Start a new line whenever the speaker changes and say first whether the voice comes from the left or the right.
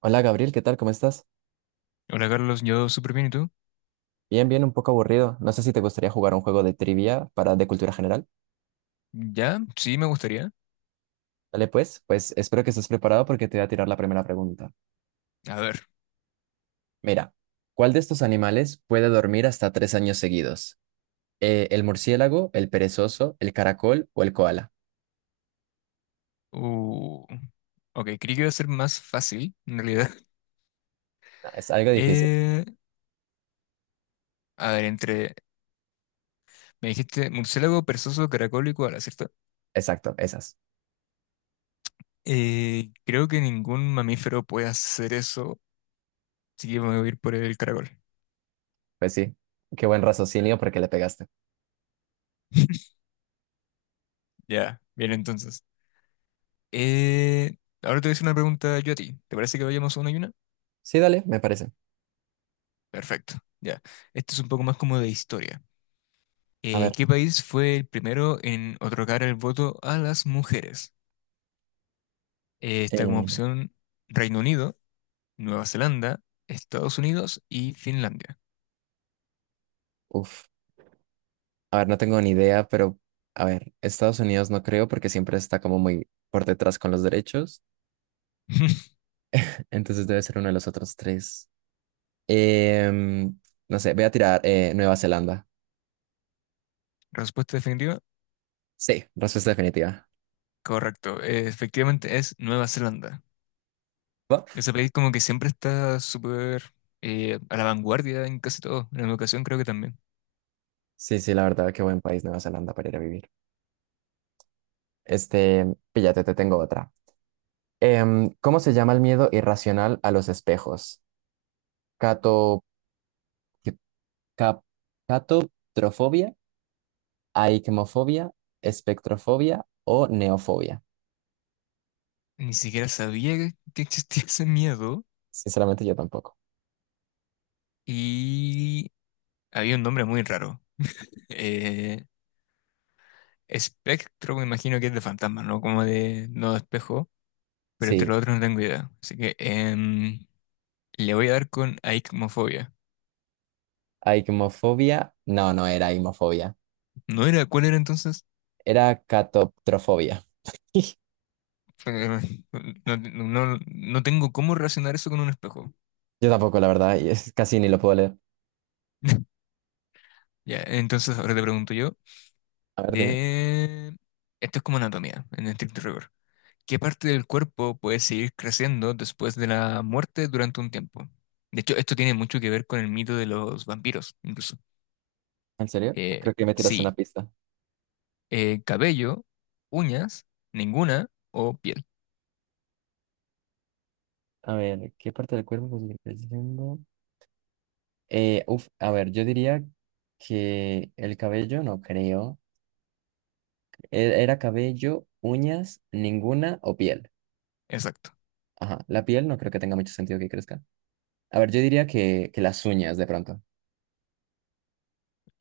right: Hola Gabriel, ¿qué tal? ¿Cómo estás?
left: Hola Carlos, yo súper bien, ¿y tú?
right: Bien, bien, un poco aburrido. No sé si te gustaría jugar un juego de trivia para de cultura general.
left: Ya, sí, me gustaría.
right: Dale pues, pues espero que estés preparado porque te voy a tirar la primera pregunta.
left: A ver,
right: Mira, ¿cuál de estos animales puede dormir hasta tres años seguidos? ¿El murciélago, el perezoso, el caracol o el koala?
left: uh, ok, creí que iba a ser más fácil, en realidad.
right: Ah, es algo difícil.
left: Eh, a ver, me dijiste murciélago, perezoso, caracol y koala, ¿cierto?
right: Exacto, esas.
left: Creo que ningún mamífero puede hacer eso, así que me voy a ir por el caracol.
right: Pues sí, qué buen raciocinio porque le pegaste.
left: Ya, bien entonces. Eh, ahora te voy a hacer una pregunta yo a ti. ¿Te parece que vayamos a una y una?
right: Sí, dale, me parece.
left: Perfecto, ya. Esto es un poco más como de historia.
right: A ver,
left: ¿Qué país fue el primero en otorgar el voto a las mujeres? Está como
right: eh,
left: opción Reino Unido, Nueva Zelanda, Estados Unidos y Finlandia.
right: uf. A ver, no tengo ni idea, pero a ver, Estados Unidos no creo porque siempre está como muy por detrás con los derechos. Entonces debe ser uno de los otros tres. Em, no sé, voy a tirar Nueva Zelanda.
left: Respuesta definitiva.
right: Sí, respuesta definitiva.
left: Correcto. Efectivamente es Nueva Zelanda.
right: ¿Va?
left: Ese país como que siempre está súper a la vanguardia en casi todo. En la educación creo que también.
right: Sí, sí, la verdad, qué buen país Nueva Zelanda para ir a vivir. Este, píllate, te tengo otra. ¿Cómo se llama el miedo irracional a los espejos? Cato, ¿qué- cap- catotrofobia, aikmofobia, espectrofobia o neofobia.
left: Ni siquiera sabía que existía ese miedo
right: Sinceramente yo tampoco.
left: y había un nombre muy raro. Eh, Espectro, me imagino que es de fantasma, ¿no? Como de no de espejo, pero entre
right: Sí,
left: los otros no tengo idea. Así que le voy a dar con aicmofobia.
right: aigmofobia. No, no era aigmofobia.
left: ¿No era? ¿Cuál era entonces?
right: Era catotrofobia.
left: No, no, no tengo cómo relacionar eso con un espejo.
right: Yo tampoco, la verdad, y es, casi ni lo puedo leer.
left: Ya, entonces ahora te pregunto yo,
right: A ver, dime.
left: de... esto es como anatomía, en estricto rigor. ¿Qué parte del cuerpo puede seguir creciendo después de la muerte durante un tiempo? De hecho, esto tiene mucho que ver con el mito de los vampiros, incluso.
right: ¿En serio?
left: Eh,
right: Creo que me tiras una
left: sí.
right: pista.
left: Cabello, uñas, ninguna o piel.
right: A ver, ¿qué parte del cuerpo podría estar diciendo? Uf, a ver, yo diría que el cabello, no creo. Era cabello, uñas, ninguna o piel.
left: Exacto.
right: Ajá, la piel no creo que tenga mucho sentido que crezca. A ver, yo diría que las uñas de pronto.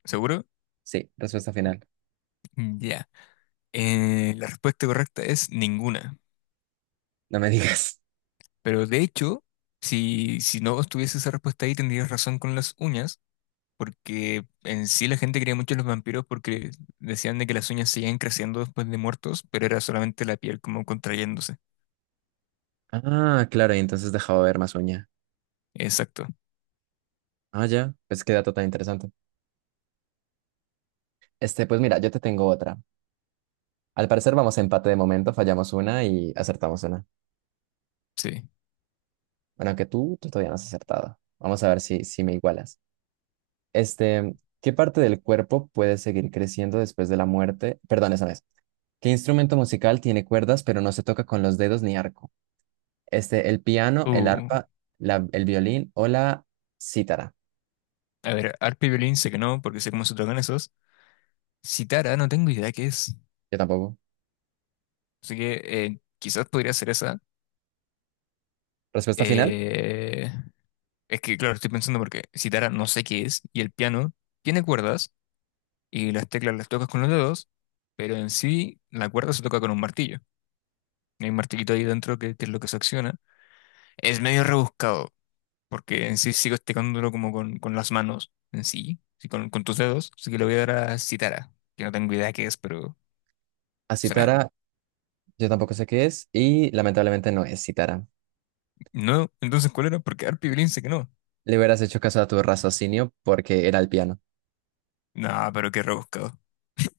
left: ¿Seguro?
right: Sí, respuesta final.
left: Ya. La respuesta correcta es ninguna.
right: No me digas.
left: Pero de hecho, si no estuviese esa respuesta ahí, tendrías razón con las uñas, porque en sí la gente creía mucho en los vampiros porque decían de que las uñas seguían creciendo después de muertos, pero era solamente la piel como contrayéndose.
right: Ah, claro, y entonces dejaba ver más uña.
left: Exacto.
right: Ah, ya, pues qué dato tan interesante. Este, pues mira, yo te tengo otra. Al parecer vamos a empate de momento, fallamos una y acertamos una.
left: Sí.
right: Bueno, que tú todavía no has acertado. Vamos a ver si me igualas. Este, ¿qué parte del cuerpo puede seguir creciendo después de la muerte? Perdón, esa no es. ¿Qué instrumento musical tiene cuerdas pero no se toca con los dedos ni arco? Este, el piano, el
left: Uh,
right: arpa, el violín o la cítara.
left: a ver, arpa y violín sé que no, porque sé cómo se tocan esos. Citara, no tengo idea qué es.
right: Yo tampoco.
left: Así que quizás podría ser esa.
right: Respuesta final,
left: Eh, es que, claro, estoy pensando porque citara no sé qué es, y el piano tiene cuerdas, y las teclas las tocas con los dedos, pero en sí la cuerda se toca con un martillo. Hay un martillito ahí dentro que es lo que se acciona. Es medio rebuscado, porque en sí sigo tecándolo como con las manos, en sí, sí, con tus dedos, así que lo voy a dar a citara, que no tengo idea qué es, pero
right: a
left: será.
right: cítara. Yo tampoco sé qué es y lamentablemente no es cítara.
left: No, entonces, ¿cuál era? Porque Arpi Blin sé que no.
right: Le hubieras hecho caso a tu raciocinio porque era el piano.
left: No, pero qué rebuscado.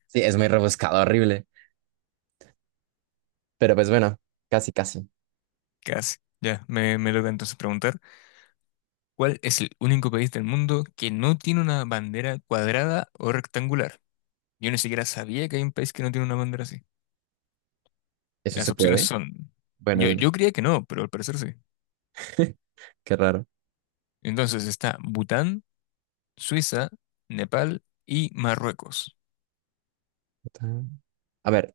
right: Sí, es muy rebuscado, horrible. Pero pues bueno, casi, casi.
left: Casi. Ya, me toca entonces preguntar, ¿cuál es el único país del mundo que no tiene una bandera cuadrada o rectangular? Yo ni siquiera sabía que hay un país que no tiene una bandera así. Y
right: ¿Eso
left: las
right: se
left: opciones
right: puede?
left: son,
right: Bueno, dime.
left: yo creía que no, pero al parecer sí.
right: Qué raro.
left: Entonces está Bután, Suiza, Nepal y Marruecos.
right: Bután. A ver,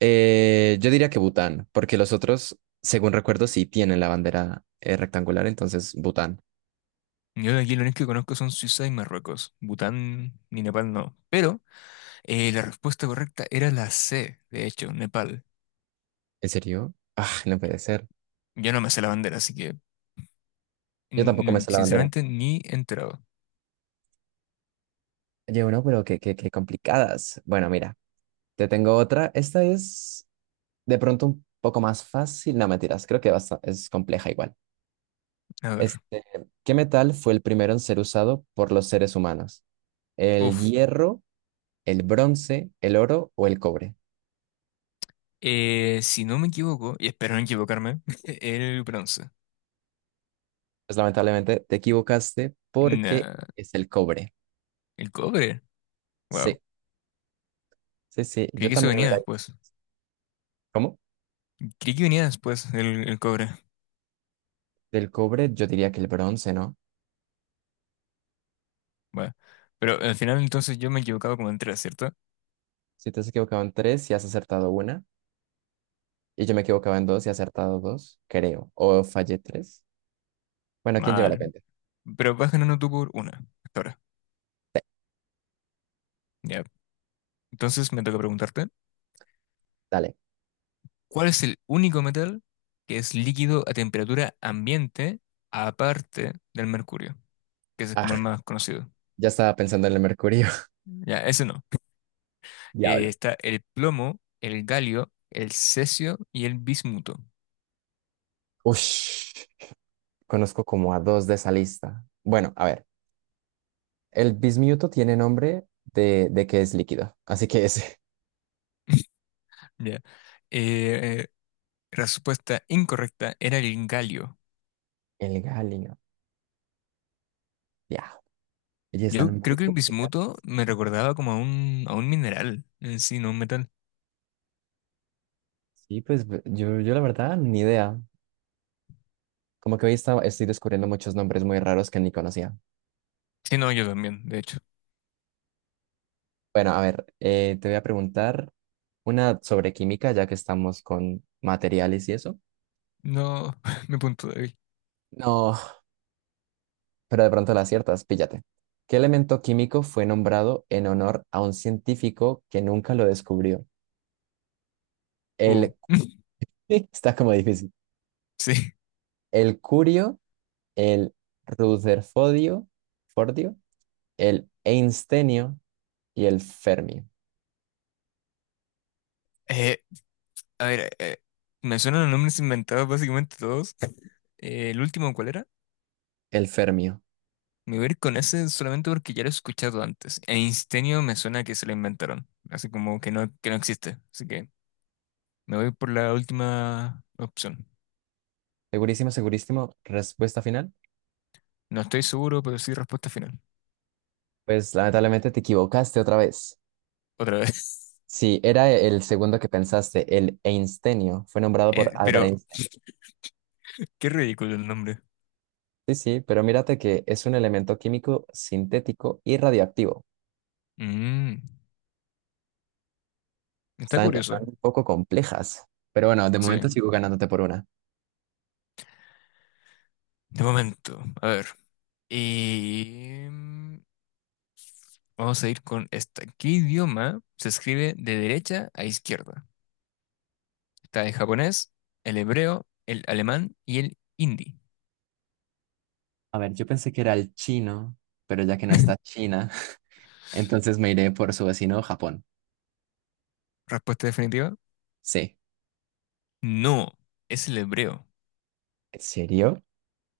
right: yo diría que Bután, porque los otros, según recuerdo, sí tienen la bandera rectangular, entonces Bután.
left: Yo de aquí lo único que conozco son Suiza y Marruecos. Bután ni Nepal no. Pero la respuesta correcta era la C, de hecho, Nepal.
right: ¿En serio? Ah, no puede ser.
left: Yo no me sé la bandera, así que
right: Yo tampoco me sé la bandera.
left: sinceramente ni enterado.
right: Oye, no, pero qué complicadas. Bueno, mira, te tengo otra. Esta es de pronto un poco más fácil, no mentiras, creo que es compleja igual.
left: A ver.
right: Este, ¿qué metal fue el primero en ser usado por los seres humanos? ¿El
left: Uf.
right: hierro, el bronce, el oro o el cobre?
left: Si no me equivoco, y espero no equivocarme, el bronce.
right: Pues lamentablemente te equivocaste porque
left: Nah,
right: es el cobre.
left: el cobre. Wow.
right: Sí, sí, sí,
left: Creí
right: yo
left: que eso
right: también lo
left: venía
right: hubiera...
left: después.
right: ¿Cómo?
left: Creí que venía después el cobre.
right: Del cobre yo diría que el bronce, ¿no?
left: Bueno. Pero al final entonces yo me he equivocado como en tres, ¿cierto?
right: Si te has equivocado en tres y has acertado una, y yo me equivocaba en dos y he acertado dos, creo, o fallé tres. Bueno, ¿quién lleva la
left: Mal.
right: cuenta?
left: Pero vas ganando tú por una. Hasta ahora. Ya. Entonces me toca preguntarte,
right: Dale.
left: ¿cuál es el único metal que es líquido a temperatura ambiente aparte del mercurio? Que ese es como
right: Ah,
left: el más conocido.
right: ya estaba pensando en el mercurio.
left: Ya, ese no.
right: Diablo.
left: Está el plomo, el galio, el cesio y el bismuto.
right: Ush, conozco como a dos de esa lista. Bueno, a ver, el bismuto tiene nombre de que es líquido, así que es
left: Ya. Eh, respuesta incorrecta era el galio.
right: el galio. Ya, ellas
left: Yo
right: están
left: creo
right: muy
left: que el
right: complicadas.
left: bismuto me recordaba como a a un mineral en sí, no un metal.
right: Sí, pues yo la verdad, ni idea. Como que hoy estoy descubriendo muchos nombres muy raros que ni conocía.
left: Sí, no, yo también, de hecho.
right: Bueno, a ver, te voy a preguntar una sobre química, ya que estamos con materiales y eso.
left: No, mi punto débil.
right: No, pero de pronto la aciertas, píllate. ¿Qué elemento químico fue nombrado en honor a un científico que nunca lo descubrió?
left: Uh,
right: El, está como difícil.
left: sí.
right: El curio, el rutherfordio, fordio, el einstenio y el fermio.
left: Eh, a ver, eh, me suenan los nombres inventados básicamente todos. ¿el último cuál era?
right: El fermio.
left: Me voy a ir con ese solamente porque ya lo he escuchado antes. Einsteinio me suena que se lo inventaron. Así como que no existe. Así que me voy por la última opción.
right: Segurísimo, segurísimo. Respuesta final.
left: No estoy seguro, pero sí respuesta final.
right: Pues lamentablemente te equivocaste otra vez.
left: Otra vez.
right: Sí, era el segundo que pensaste, el einstenio. Fue nombrado por Albert
left: Pero
right: Einstein.
left: qué ridículo el nombre.
right: Sí, sí, pero mírate que es un elemento químico sintético y radioactivo.
left: Mm, está
right: Están,
left: curioso.
right: están un poco complejas. Pero bueno, de
left: Sí.
right: momento sigo ganándote por una.
left: De momento. A ver. Y vamos a ir con esta. ¿Qué idioma se escribe de derecha a izquierda? Está el japonés, el hebreo, el alemán y el hindi.
right: A ver, yo pensé que era el chino, pero ya que no está China, entonces me iré por su vecino Japón.
left: Respuesta definitiva.
right: Sí.
left: No, es el hebreo.
right: ¿En serio?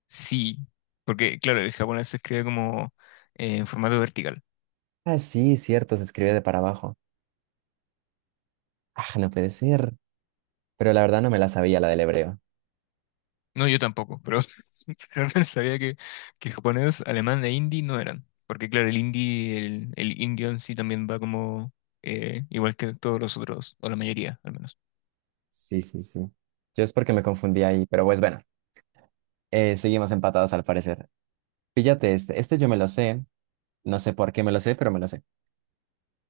left: Sí, porque claro, el japonés se escribe como en formato vertical.
right: Ah, sí, cierto, se escribe de para abajo. Ah, no puede ser. Pero la verdad no me la sabía la del hebreo.
left: No, yo tampoco, pero, pero no sabía que japonés, alemán e hindi no eran. Porque claro, el hindi, el indio en sí también va como igual que todos los otros, o la mayoría al menos.
right: Sí, sí, sí. Yo es porque me confundí ahí, pero pues bueno, seguimos empatados al parecer. Fíjate este, este yo me lo sé, no sé por qué me lo sé, pero me lo sé.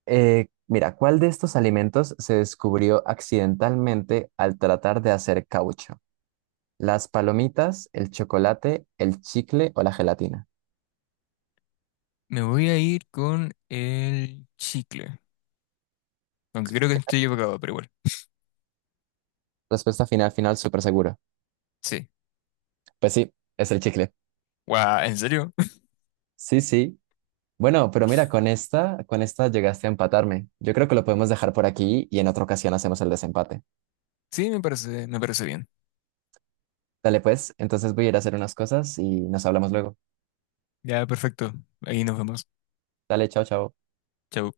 right: Mira, ¿cuál de estos alimentos se descubrió accidentalmente al tratar de hacer caucho? ¿Las palomitas, el chocolate, el chicle o la gelatina?
left: Me voy a ir con el chicle, aunque creo que estoy equivocado, pero igual.
right: Respuesta final, final, súper seguro.
left: Sí.
right: Pues sí, es el chicle.
left: Guau, ¿en serio?
right: Sí, sí. Bueno, pero mira, con esta llegaste a empatarme. Yo creo que lo podemos dejar por aquí y en otra ocasión hacemos el desempate.
left: Sí, me parece bien.
right: Dale, pues, entonces voy a ir a hacer unas cosas y nos hablamos luego.
left: Ya, perfecto. Ahí nos vemos.
right: Dale, chao, chao.
left: Chau.